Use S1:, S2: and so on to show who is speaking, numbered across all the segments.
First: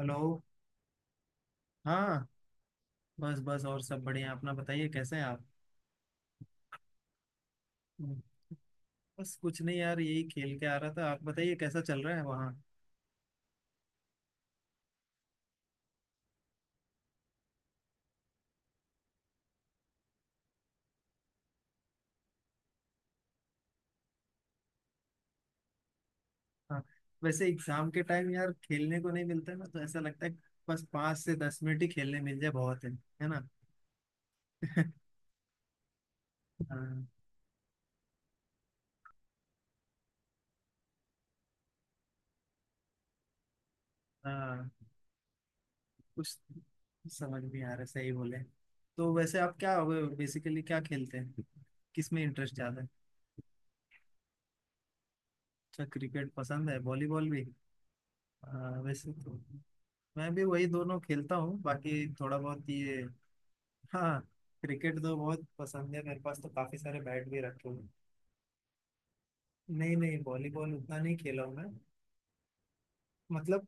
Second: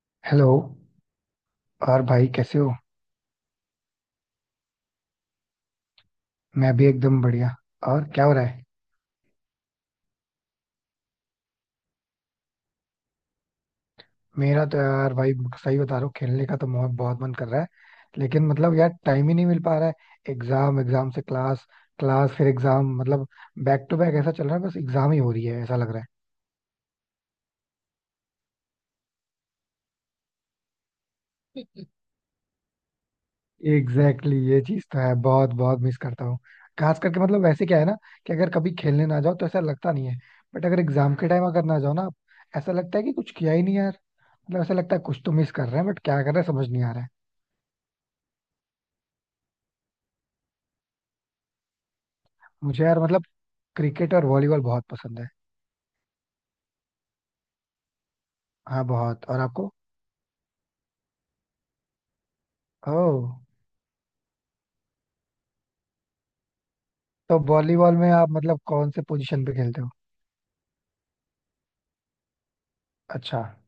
S1: Hello.
S2: Hello. और
S1: हाँ।
S2: भाई कैसे हो?
S1: बस बस, और सब बढ़िया। अपना बताइए, कैसे हैं आप।
S2: मैं भी एकदम बढ़िया. और
S1: हम्म,
S2: क्या हो रहा है?
S1: बस कुछ नहीं यार, यही खेल के आ रहा था। आप बताइए, कैसा चल रहा है वहाँ।
S2: मेरा तो यार भाई सही बता रहा हूँ, खेलने का तो बहुत बहुत मन कर रहा है. लेकिन मतलब यार टाइम ही नहीं मिल पा रहा है. एग्जाम एग्जाम से क्लास, क्लास फिर एग्जाम. मतलब बैक टू बैक ऐसा चल रहा है, बस एग्जाम ही हो रही है ऐसा लग रहा है.
S1: हाँ, वैसे एग्जाम के टाइम यार खेलने को नहीं मिलता है ना, तो ऐसा लगता है कि बस 5 से 10 मिनट ही खेलने मिल जाए बहुत है ना।
S2: एग्जैक्टली exactly, ये चीज तो है, बहुत बहुत मिस करता हूँ. खास
S1: हाँ।
S2: करके मतलब वैसे क्या है ना, कि अगर कभी खेलने ना जाओ तो ऐसा लगता नहीं है. बट अगर एग्जाम के टाइम अगर ना जाओ ना, ऐसा लगता है कि कुछ किया ही नहीं यार. मतलब
S1: हाँ,
S2: ऐसा लगता है कुछ तो मिस कर रहे हैं, बट क्या कर
S1: कुछ
S2: रहे हैं समझ नहीं आ रहा है.
S1: समझ नहीं आ रहा, सही बोले। तो वैसे आप क्या बेसिकली क्या खेलते हैं, किस में इंटरेस्ट ज्यादा
S2: मुझे
S1: है।
S2: यार मतलब क्रिकेट और वॉलीबॉल बहुत पसंद है.
S1: अच्छा, क्रिकेट पसंद है, वॉलीबॉल भी। हाँ,
S2: हाँ
S1: वैसे
S2: बहुत.
S1: तो।
S2: और आपको?
S1: मैं भी वही दोनों खेलता हूँ, बाकी थोड़ा बहुत ये।
S2: ओह.
S1: हाँ, क्रिकेट तो बहुत पसंद है, मेरे पास तो काफी सारे बैट
S2: तो
S1: भी रखे हुए हैं।
S2: वॉलीबॉल में आप मतलब कौन से पोजीशन पे खेलते हो?
S1: नहीं नहीं, वॉलीबॉल उतना नहीं खेला हूँ मैं।
S2: अच्छा.
S1: मतलब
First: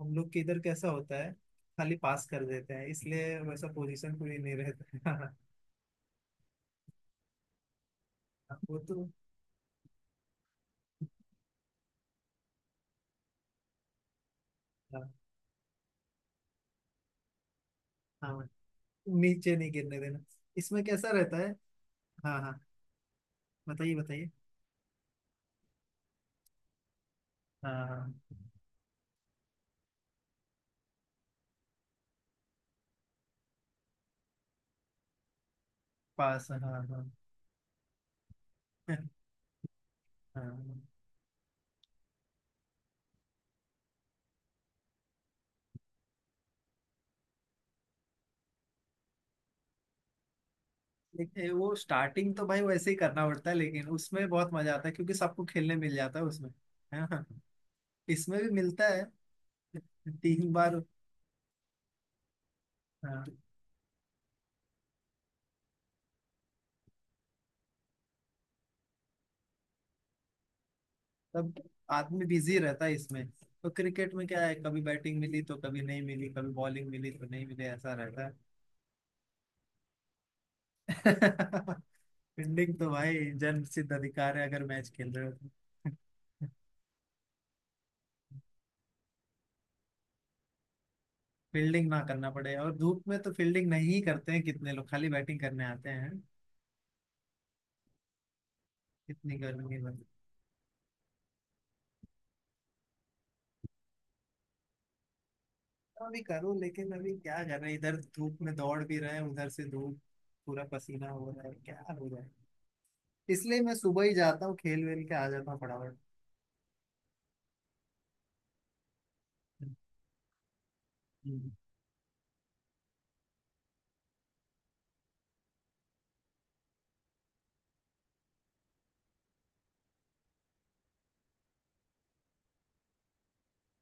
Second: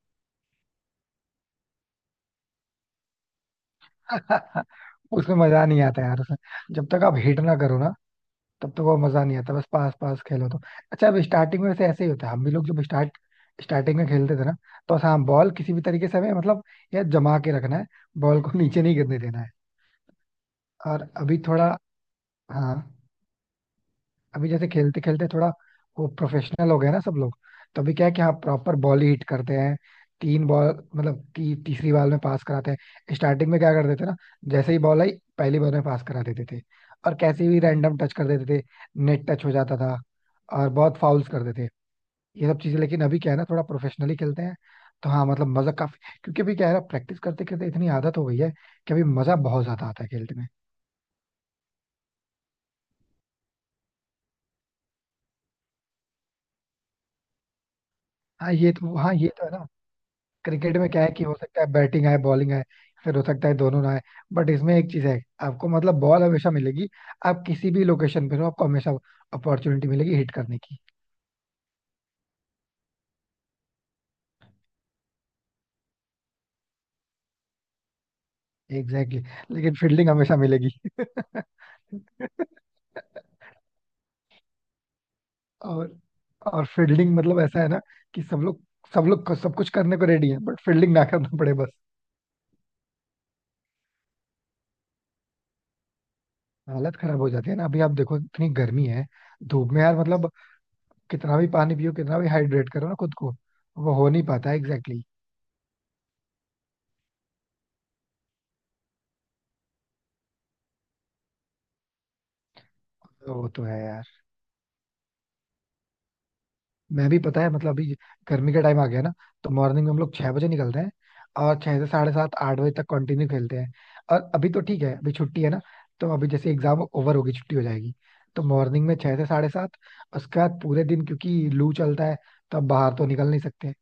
S1: हम लोग के इधर कैसा होता है, खाली पास कर देते हैं इसलिए वैसा पोजीशन कोई नहीं रहता है।
S2: उसमें मजा नहीं आता यार, उसमें जब तक आप हिट ना करो ना, तब
S1: वो
S2: तक वो
S1: तो।
S2: मजा नहीं आता. बस पास पास खेलो तो. अच्छा, अब स्टार्टिंग में वैसे ऐसे ही होता है. हम भी लोग जब स्टार्टिंग में खेलते थे ना, तो
S1: हाँ।
S2: हाँ बॉल किसी भी तरीके से हमें मतलब, यार जमा के रखना है, बॉल
S1: हाँ,
S2: को नीचे नहीं गिरने देना है.
S1: नीचे नहीं गिरने देना। इसमें
S2: और
S1: कैसा रहता
S2: अभी
S1: है।
S2: थोड़ा,
S1: हाँ हाँ,
S2: हाँ,
S1: बताइए बताइए।
S2: अभी जैसे खेलते खेलते थोड़ा वो प्रोफेशनल हो गया ना सब लोग. तो
S1: हाँ
S2: अभी क्या है कि हाँ,
S1: हाँ।
S2: प्रॉपर बॉल ही हिट करते हैं. तीन बॉल, मतलब तीसरी बॉल में पास कराते हैं. स्टार्टिंग में क्या कर देते ना, जैसे ही बॉल आई पहली बॉल में पास करा देते
S1: पास। हाँ
S2: थे.
S1: हाँ।
S2: और कैसे भी रैंडम टच कर देते थे, नेट टच हो जाता था, और
S1: हाँ।
S2: बहुत फाउल्स कर देते थे, ये सब चीजें. लेकिन अभी क्या है ना, थोड़ा प्रोफेशनली खेलते हैं. तो हाँ मतलब मजा काफी, क्योंकि अभी क्या है ना, प्रैक्टिस करते करते इतनी आदत हो गई है कि अभी मजा बहुत ज्यादा आता है खेलते में.
S1: देखिए, वो स्टार्टिंग तो भाई वैसे ही करना पड़ता है, लेकिन उसमें बहुत मजा आता है क्योंकि सबको खेलने मिल जाता है उसमें, है ना। इसमें भी
S2: हाँ ये
S1: मिलता
S2: तो,
S1: है
S2: हाँ ये तो है ना.
S1: तीन
S2: क्रिकेट
S1: बार
S2: में क्या है कि हो सकता है बैटिंग आए, बॉलिंग आए, फिर हो
S1: हाँ,
S2: सकता है दोनों ना आए. बट इसमें एक चीज है, आपको मतलब बॉल हमेशा मिलेगी. आप किसी भी लोकेशन पर हो आपको हमेशा अपॉर्चुनिटी मिलेगी हिट करने की.
S1: तब आदमी बिजी रहता है इसमें। तो क्रिकेट में क्या है, कभी बैटिंग मिली तो कभी नहीं मिली, कभी बॉलिंग मिली तो नहीं मिली, ऐसा रहता है।
S2: Exactly exactly. लेकिन फील्डिंग हमेशा मिलेगी.
S1: फील्डिंग तो भाई जन्म सिद्ध अधिकार है अगर मैच खेल रहे हो तो।
S2: और और फील्डिंग मतलब ऐसा है ना कि सब लोग, सब लोग सब कुछ करने को रेडी है, बट फील्डिंग ना करना पड़े बस.
S1: फील्डिंग ना करना पड़े, और धूप में तो फील्डिंग नहीं करते हैं, कितने लोग खाली बैटिंग करने आते हैं।
S2: हालत खराब हो जाती है ना, अभी आप देखो इतनी गर्मी है.
S1: कितनी
S2: धूप
S1: गर्मी
S2: में
S1: है।
S2: यार, मतलब कितना भी पानी पियो, कितना भी हाइड्रेट करो ना खुद को, वो हो नहीं पाता. Exactly exactly.
S1: भी करूँ, लेकिन अभी क्या कर रहे हैं, इधर धूप में दौड़ भी रहे हैं उधर से धूप, पूरा पसीना हो रहा है, क्या हो रहा है।
S2: वो
S1: इसलिए
S2: तो
S1: मैं
S2: है
S1: सुबह
S2: यार.
S1: ही जाता हूँ, खेल वेल के आ जाता हूँ फटाफट।
S2: मैं भी पता है मतलब अभी गर्मी का टाइम आ गया ना, तो मॉर्निंग में हम लोग 6 बजे निकलते हैं.
S1: हम्म।
S2: और छह से साढ़े सात आठ बजे तक कंटिन्यू खेलते हैं. और अभी तो ठीक है, अभी छुट्टी है ना, तो अभी जैसे एग्जाम ओवर होगी छुट्टी हो जाएगी. तो मॉर्निंग में छह से साढ़े सात, उसके बाद पूरे दिन क्योंकि लू चलता है तो अब बाहर तो निकल नहीं सकते.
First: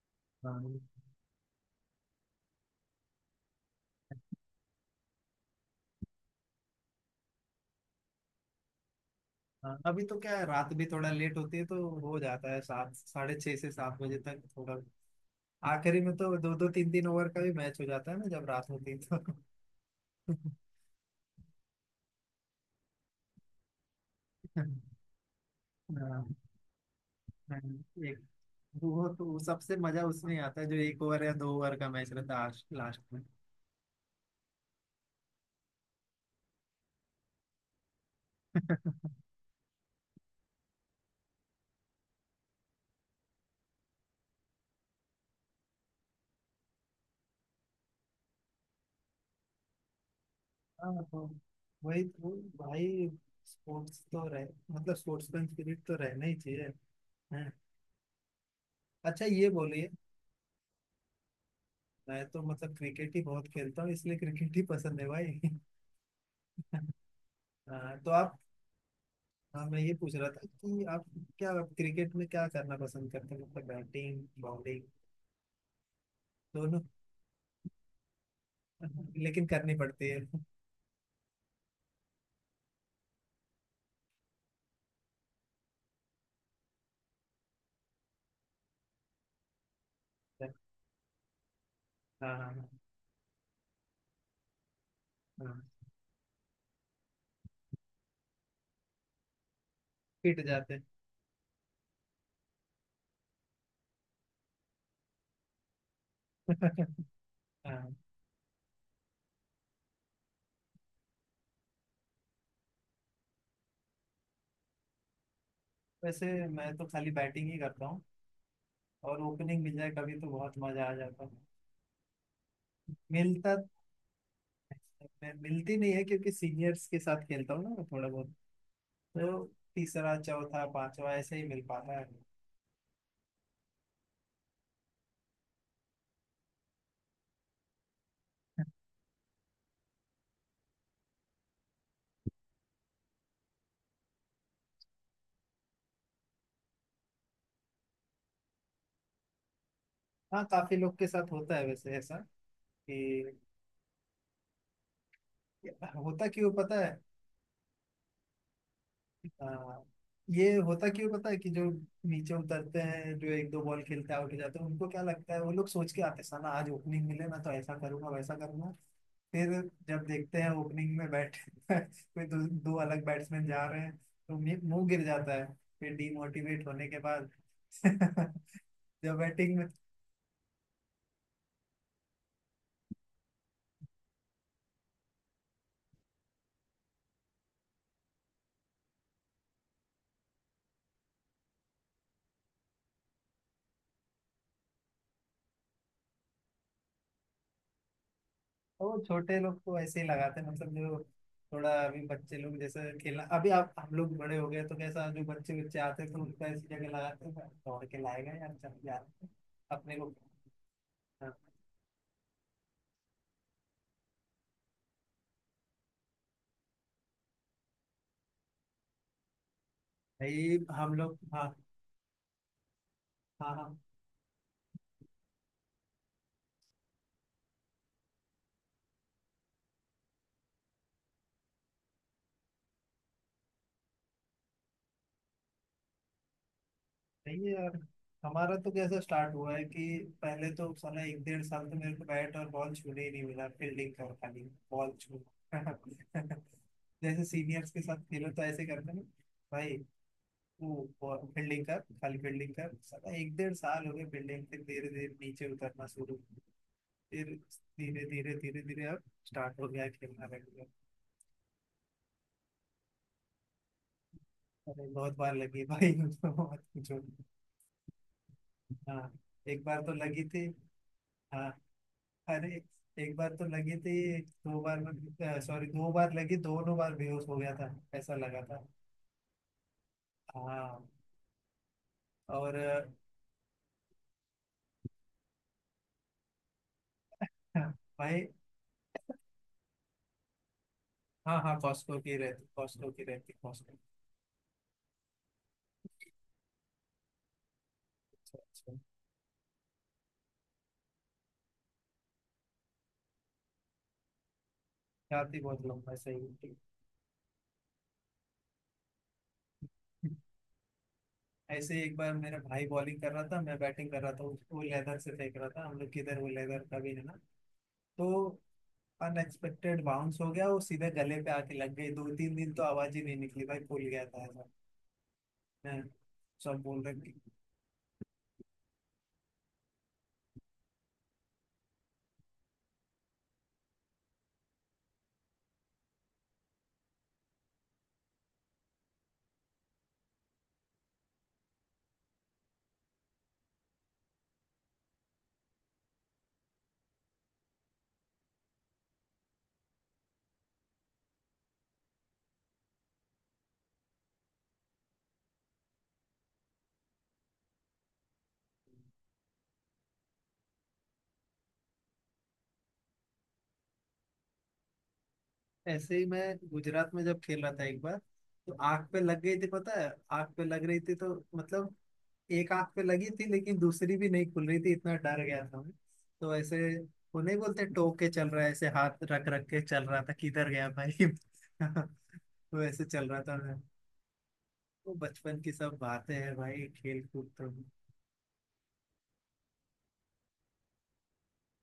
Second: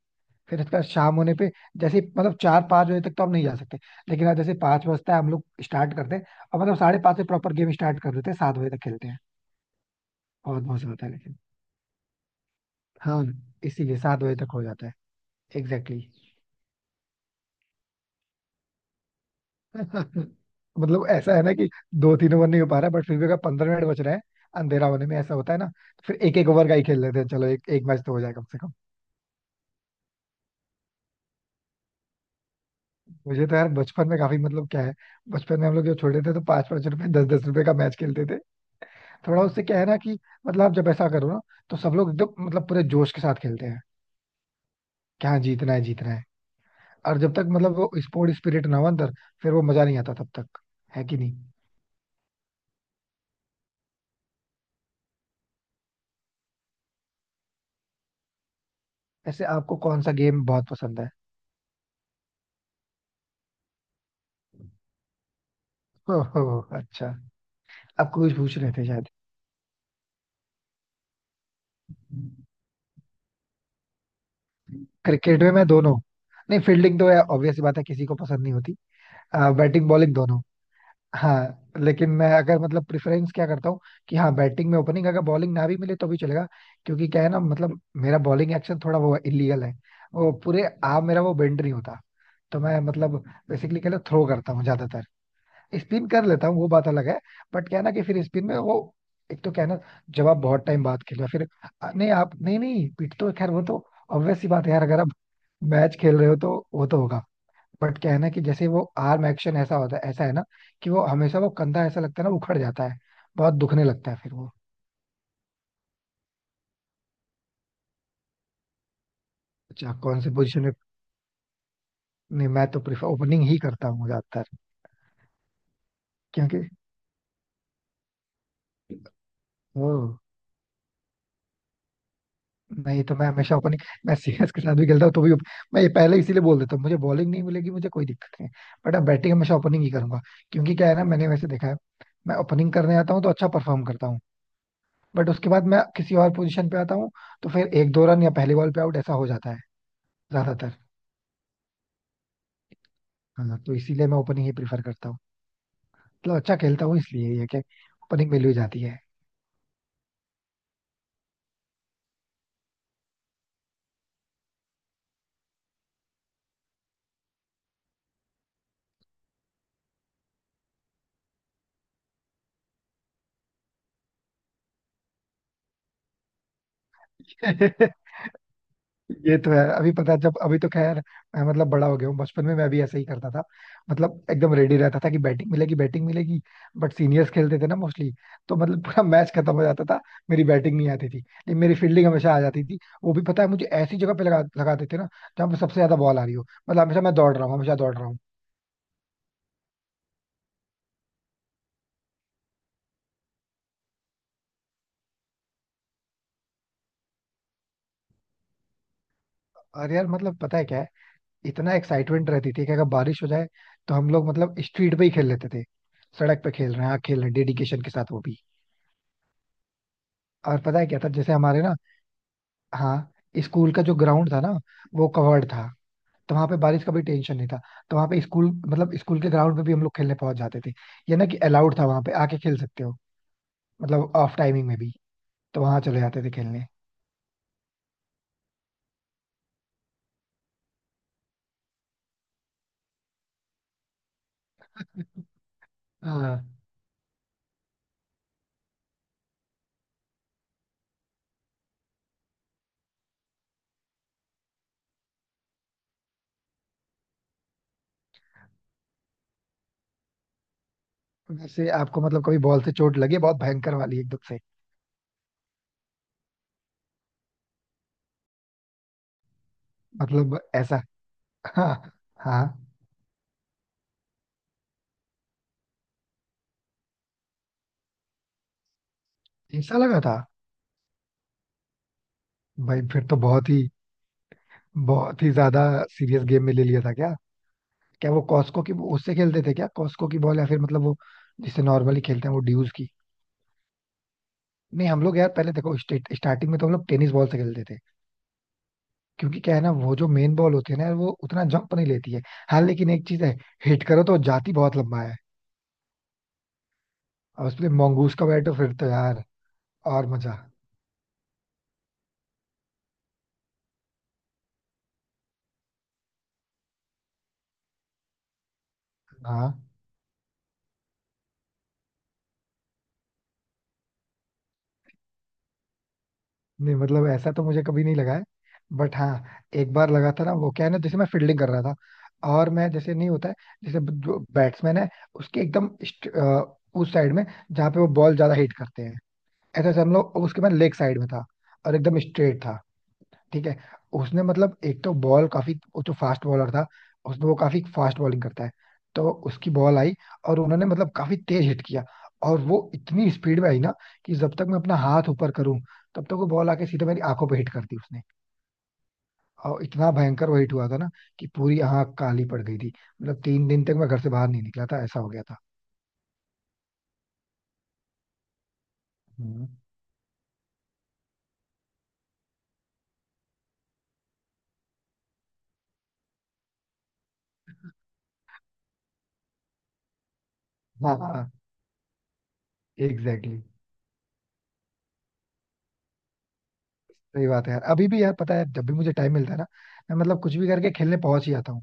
S2: फिर उसके
S1: हाँ
S2: बाद शाम होने पे जैसे मतलब चार पाँच बजे तक तो हम नहीं जा सकते. लेकिन आज जैसे पाँच बजता है हम लोग स्टार्ट करते हैं, और मतलब साढ़े पाँच से प्रॉपर गेम स्टार्ट कर देते हैं, 7 बजे तक खेलते हैं.
S1: हाँ। अभी तो क्या है,
S2: बहुत
S1: रात भी
S2: मौसम होता
S1: थोड़ा
S2: है
S1: लेट
S2: लेकिन,
S1: होती है तो हो जाता है, सात
S2: हाँ,
S1: साढ़े छः से
S2: इसीलिए
S1: सात बजे
S2: सात बजे
S1: तक
S2: तक हो
S1: थोड़ा।
S2: जाता है.
S1: आखिरी
S2: एग्जैक्टली
S1: में तो दो दो तीन तीन ओवर का भी मैच हो जाता है ना जब रात होती है तो।
S2: exactly. मतलब ऐसा है ना कि दो तीन ओवर नहीं हो पा रहा है, बट फिर भी अगर 15 मिनट बच रहे हैं
S1: हाँ।
S2: अंधेरा होने में, ऐसा होता है ना, तो फिर एक एक ओवर का ही खेल लेते हैं. चलो
S1: हाँ।
S2: एक एक मैच तो
S1: एक।
S2: हो जाए कम से कम.
S1: वो तो सबसे मजा उसमें आता है जो 1 ओवर या 2 ओवर का मैच रहता है लास्ट
S2: मुझे तो यार बचपन में काफी, मतलब क्या है, बचपन में हम लोग जब छोटे थे तो पांच पांच रुपए दस दस रुपए का मैच खेलते थे.
S1: में।
S2: थोड़ा उससे क्या है ना कि मतलब आप जब ऐसा करो ना, तो सब लोग एकदम मतलब पूरे जोश के साथ खेलते हैं. क्या जीतना है जीतना है. और जब तक मतलब वो स्पोर्ट स्पिरिट ना हो अंदर, फिर वो मजा नहीं आता तब तक.
S1: हाँ
S2: है कि
S1: हाँ।
S2: नहीं?
S1: वही तो भाई, स्पोर्ट्स तो रह मतलब स्पोर्ट्समैन स्पिरिट तो रहना ही चाहिए। हाँ। अच्छा,
S2: ऐसे
S1: ये
S2: आपको
S1: बोलिए।
S2: कौन सा गेम बहुत पसंद है?
S1: मैं तो मतलब क्रिकेट ही बहुत खेलता हूँ, इसलिए क्रिकेट ही पसंद है भाई।
S2: ओहो, अच्छा.
S1: हाँ, तो
S2: आपको कुछ
S1: आप।
S2: पूछ रहे थे शायद.
S1: हाँ, मैं ये पूछ रहा था कि आप क्या, क्रिकेट में क्या करना पसंद करते हैं, मतलब बैटिंग बॉलिंग।
S2: क्रिकेट में मैं दोनों. नहीं
S1: दोनों।
S2: फील्डिंग तो ऑब्वियस बात है किसी को पसंद नहीं होती.
S1: लेकिन करनी
S2: बैटिंग
S1: पड़ती
S2: बॉलिंग
S1: है।
S2: दोनों. हाँ लेकिन मैं अगर मतलब प्रेफरेंस क्या करता हूँ, कि हाँ बैटिंग में ओपनिंग, अगर बॉलिंग ना भी मिले तो भी चलेगा. क्योंकि क्या है ना मतलब मेरा बॉलिंग एक्शन थोड़ा वो इलीगल है, वो
S1: हाँ
S2: पूरे आर्म मेरा वो बेंड नहीं होता.
S1: हाँ
S2: तो
S1: हाँ।
S2: मैं मतलब बेसिकली क्या थ्रो करता हूँ ज्यादातर,
S1: हाँ,
S2: स्पिन कर लेता हूँ, वो बात अलग है. बट क्या है ना कि फिर स्पिन में वो, एक तो क्या है ना जब आप
S1: पिट
S2: बहुत
S1: जाते
S2: टाइम बाद खेल रहे हो, फिर नहीं आप नहीं नहीं, पिट तो खैर वो तो ऑब्वियस सी बात है यार. अगर आप मैच खेल रहे हो तो
S1: हैं।
S2: वो तो होगा.
S1: हाँ,
S2: बट क्या है ना कि जैसे वो आर्म एक्शन ऐसा होता है, ऐसा है ना कि वो हमेशा वो कंधा ऐसा लगता है ना उखड़ जाता है, बहुत दुखने लगता है फिर वो.
S1: वैसे मैं तो खाली बैटिंग ही करता हूँ, और ओपनिंग मिल जाए
S2: अच्छा
S1: कभी
S2: कौन
S1: तो
S2: से
S1: बहुत
S2: पोजीशन में?
S1: मजा आ जाता।
S2: नहीं मैं तो प्रिफर ओपनिंग
S1: मिलता
S2: ही करता हूँ ज्यादातर.
S1: मैं मिलती नहीं है, क्योंकि
S2: क्योंकि
S1: सीनियर्स के साथ खेलता हूँ ना मैं, थोड़ा बहुत। तो
S2: ओ,
S1: तीसरा चौथा पांचवा ऐसे ही मिल पाता है।
S2: नहीं तो मैं हमेशा ओपनिंग, मैं सीएस के साथ भी खेलता हूँ तो भी मैं ये पहले इसीलिए बोल देता हूँ मुझे बॉलिंग नहीं मिलेगी, मुझे कोई दिक्कत नहीं. बट अब बैटिंग हमेशा ओपनिंग ही करूंगा. क्योंकि क्या है ना, मैंने वैसे देखा है, मैं ओपनिंग करने आता हूँ तो अच्छा परफॉर्म करता हूँ. बट उसके बाद मैं किसी और पोजीशन पे आता हूँ तो फिर एक दो रन या पहले बॉल पे आउट ऐसा हो जाता है
S1: हाँ,
S2: ज्यादातर.
S1: काफी लोग के साथ होता है वैसे ऐसा, कि
S2: हाँ तो इसीलिए मैं ओपनिंग ही प्रीफर करता हूँ.
S1: होता
S2: मतलब
S1: क्यों
S2: अच्छा
S1: पता
S2: खेलता
S1: है।
S2: हूँ इसलिए ये कि ओपनिंग मिल ही जाती
S1: हाँ, ये होता क्यों पता है कि जो नीचे उतरते हैं, जो एक दो बॉल खेलते हैं आउट हो जाते हैं, उनको क्या लगता है, वो लोग सोच के आते हैं साला आज ओपनिंग मिले ना तो ऐसा करूंगा वैसा करूंगा। फिर जब देखते हैं ओपनिंग में बैठ कोई दो अलग बैट्समैन जा रहे हैं, तो मुंह मुंह गिर जाता है। फिर डीमोटिवेट होने के बाद
S2: है.
S1: जब
S2: ये तो
S1: बैटिंग
S2: है.
S1: में।
S2: अभी पता है, जब अभी तो खैर मैं मतलब बड़ा हो गया हूँ, बचपन में मैं भी ऐसे ही करता था. मतलब एकदम रेडी रहता था कि बैटिंग मिलेगी बैटिंग मिलेगी. बट सीनियर्स खेलते थे ना मोस्टली, तो मतलब पूरा मैच खत्म हो जाता था, मेरी बैटिंग नहीं आती थी. लेकिन मेरी फील्डिंग हमेशा आ जाती थी, वो भी पता है मुझे ऐसी जगह पे लगा लगा देते थे ना जहाँ पे सबसे ज्यादा बॉल आ रही हो. मतलब हमेशा मैं दौड़ रहा हूँ, हमेशा दौड़ रहा हूँ.
S1: तो वो छोटे लोग तो ऐसे ही लगाते हैं, मतलब जो थोड़ा अभी बच्चे लोग जैसे खेलना, अभी आप हम लोग बड़े हो गए तो कैसा, जो बच्चे बच्चे आते हैं तो उनका ऐसी जगह लगाते हैं, दौड़ के लाएगा यार, चल यार,
S2: अरे
S1: अपने
S2: यार
S1: को।
S2: मतलब पता है क्या है,
S1: हाँ,
S2: इतना एक्साइटमेंट रहती थी कि अगर बारिश हो जाए तो हम लोग मतलब स्ट्रीट पे ही खेल लेते थे. सड़क पे खेल रहे हैं, हाँ खेल रहे हैं, डेडिकेशन के साथ वो भी.
S1: भाई
S2: और पता है
S1: हम
S2: क्या था
S1: लोग।
S2: जैसे
S1: हाँ
S2: हमारे ना, हाँ,
S1: हाँ
S2: स्कूल
S1: हाँ।
S2: का जो ग्राउंड था ना, वो कवर्ड था तो वहां पे बारिश का भी टेंशन नहीं था. तो वहां पे स्कूल मतलब स्कूल के ग्राउंड में भी हम लोग खेलने पहुंच जाते थे. ये ना कि अलाउड था वहां पे आके खेल सकते हो, मतलब ऑफ टाइमिंग में भी, तो वहां चले जाते थे खेलने.
S1: नहीं यार, हमारा तो कैसा स्टार्ट हुआ है कि पहले तो साला एक डेढ़ साल तो मेरे को बैट और बॉल छूने ही नहीं मिला, फील्डिंग कर खाली, बॉल छू
S2: हाँ.
S1: जैसे सीनियर्स के साथ खेलो तो ऐसे करते हैं ना भाई, वो फील्डिंग कर खाली, फील्डिंग कर, साला एक डेढ़ साल हो गए फील्डिंग। फिर धीरे धीरे नीचे उतरना शुरू। फिर धीरे धीरे धीरे धीरे अब स्टार्ट हो गया, खेलना लग गया।
S2: वैसे आपको मतलब कभी बॉल से चोट लगी है? बहुत भयंकर वाली एकदम से?
S1: अरे, बहुत बार लगी भाई, तो मत पूछो। हाँ, एक बार तो लगी
S2: मतलब
S1: थी।
S2: ऐसा,
S1: हाँ।
S2: हाँ हाँ,
S1: अरे, एक बार तो लगी थी। दो बार में, सॉरी, दो बार लगी, दोनों बार बेहोश हो गया था, ऐसा लगा था।
S2: ऐसा लगा था.
S1: हाँ। और
S2: भाई फिर तो बहुत ही, बहुत ही ज्यादा सीरियस गेम में ले लिया था क्या? क्या वो
S1: भाई।
S2: कॉस्को की उससे खेलते थे क्या? कॉस्को की बॉल या फिर मतलब वो
S1: हाँ हाँ,
S2: जिससे
S1: कॉस्को
S2: नॉर्मली
S1: की
S2: खेलते हैं वो
S1: रहती,
S2: ड्यूज की?
S1: कॉस्को की रहती, कॉस्को।
S2: नहीं हम लोग यार पहले देखो स्टार्टिंग में तो हम लोग टेनिस बॉल से खेलते थे.
S1: अच्छा अच्छा।
S2: क्योंकि क्या है ना वो जो मेन बॉल होती है ना यार, वो उतना जंप नहीं लेती है. हाँ लेकिन एक चीज है, हिट करो तो जाती बहुत लंबा है.
S1: जाती बहुत लंबा, सही।
S2: और उसमें मंगूस का बैट हो फिर तो यार, और मजा.
S1: ऐसे ही एक बार मेरा भाई बॉलिंग कर रहा था, मैं बैटिंग कर रहा था, वो लेदर से फेंक रहा था, हम लोग किधर, वो लेदर का भी है ना, तो
S2: हाँ.
S1: अनएक्सपेक्टेड बाउंस हो गया, वो सीधे गले पे आके लग गई, दो तीन दिन तो आवाज ही नहीं निकली भाई, फूल गया था ऐसा। हैं, सब
S2: नहीं
S1: बोल रहे
S2: मतलब
S1: कि।
S2: ऐसा तो मुझे कभी नहीं लगा है. बट हाँ एक बार लगा था ना, वो क्या है ना जैसे मैं फील्डिंग कर रहा था, और मैं जैसे नहीं होता है जैसे जो बैट्समैन है उसके एकदम उस साइड में जहाँ पे वो बॉल ज्यादा हिट करते हैं. ऐसा जैसे हम लोग उसके, मैं लेग साइड में था और एकदम स्ट्रेट था, ठीक है. उसने मतलब एक तो बॉल काफी, वो जो फास्ट बॉलर था, उसने वो काफी फास्ट बॉलिंग करता है, तो उसकी बॉल आई और उन्होंने मतलब काफी तेज हिट किया. और वो इतनी स्पीड में आई ना, कि जब तक मैं अपना हाथ ऊपर करूं, तब तक वो बॉल आके सीधे मेरी आंखों पे हिट कर दी उसने. और इतना भयंकर वो हिट हुआ था ना, कि पूरी आंख काली पड़ गई थी. मतलब 3 दिन तक मैं घर से बाहर नहीं निकला था, ऐसा हो गया था.
S1: ऐसे ही मैं गुजरात में जब खेल रहा था एक बार, तो आंख पे लग गई थी,
S2: हम्म।
S1: पता है। आंख पे लग रही थी तो मतलब एक आंख पे लगी थी, लेकिन दूसरी भी नहीं खुल रही थी, इतना डर गया था मैं। तो ऐसे, वो नहीं बोलते टोक के चल रहा है, ऐसे हाथ रख रख के चल रहा था, किधर गया
S2: हाँ
S1: भाई।
S2: हाँ,
S1: तो ऐसे चल रहा था
S2: एग्जैक्टली.
S1: मैं। वो बचपन की सब बातें हैं भाई, खेल
S2: सही
S1: कूद
S2: बात
S1: तो।
S2: है यार. अभी भी यार पता है जब भी मुझे टाइम मिलता है ना, मैं मतलब कुछ भी करके खेलने पहुंच ही जाता हूँ.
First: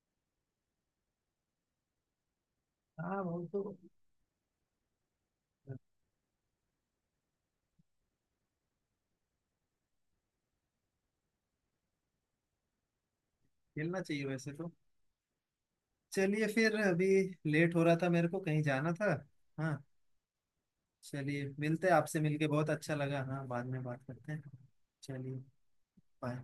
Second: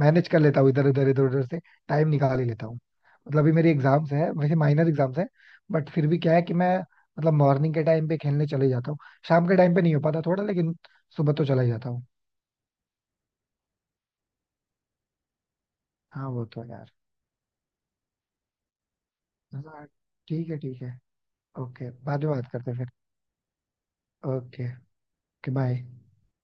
S2: मैनेज कर लेता हूँ इधर उधर से टाइम निकाल ही लेता हूँ.
S1: हाँ,
S2: मतलब
S1: वो
S2: अभी मेरी
S1: तो।
S2: एग्जाम्स है, वैसे माइनर एग्जाम्स है. बट फिर भी क्या है कि मैं मतलब मॉर्निंग के टाइम पे खेलने चले जाता हूँ. शाम के टाइम पे नहीं हो पाता थोड़ा, लेकिन सुबह तो चला ही जाता हूँ.
S1: खेलना चाहिए वैसे तो।
S2: हाँ वो
S1: चलिए
S2: तो है
S1: फिर,
S2: यार.
S1: अभी लेट हो रहा था, मेरे को कहीं जाना था। हाँ।
S2: हाँ, ठीक है ठीक है.
S1: चलिए मिलते
S2: ओके,
S1: हैं, आपसे
S2: बाद में
S1: मिलके
S2: बात
S1: बहुत
S2: करते हैं फिर.
S1: अच्छा लगा। हाँ, बाद में बात करते हैं।
S2: ओके.
S1: चलिए।
S2: Okay bye.
S1: बाय।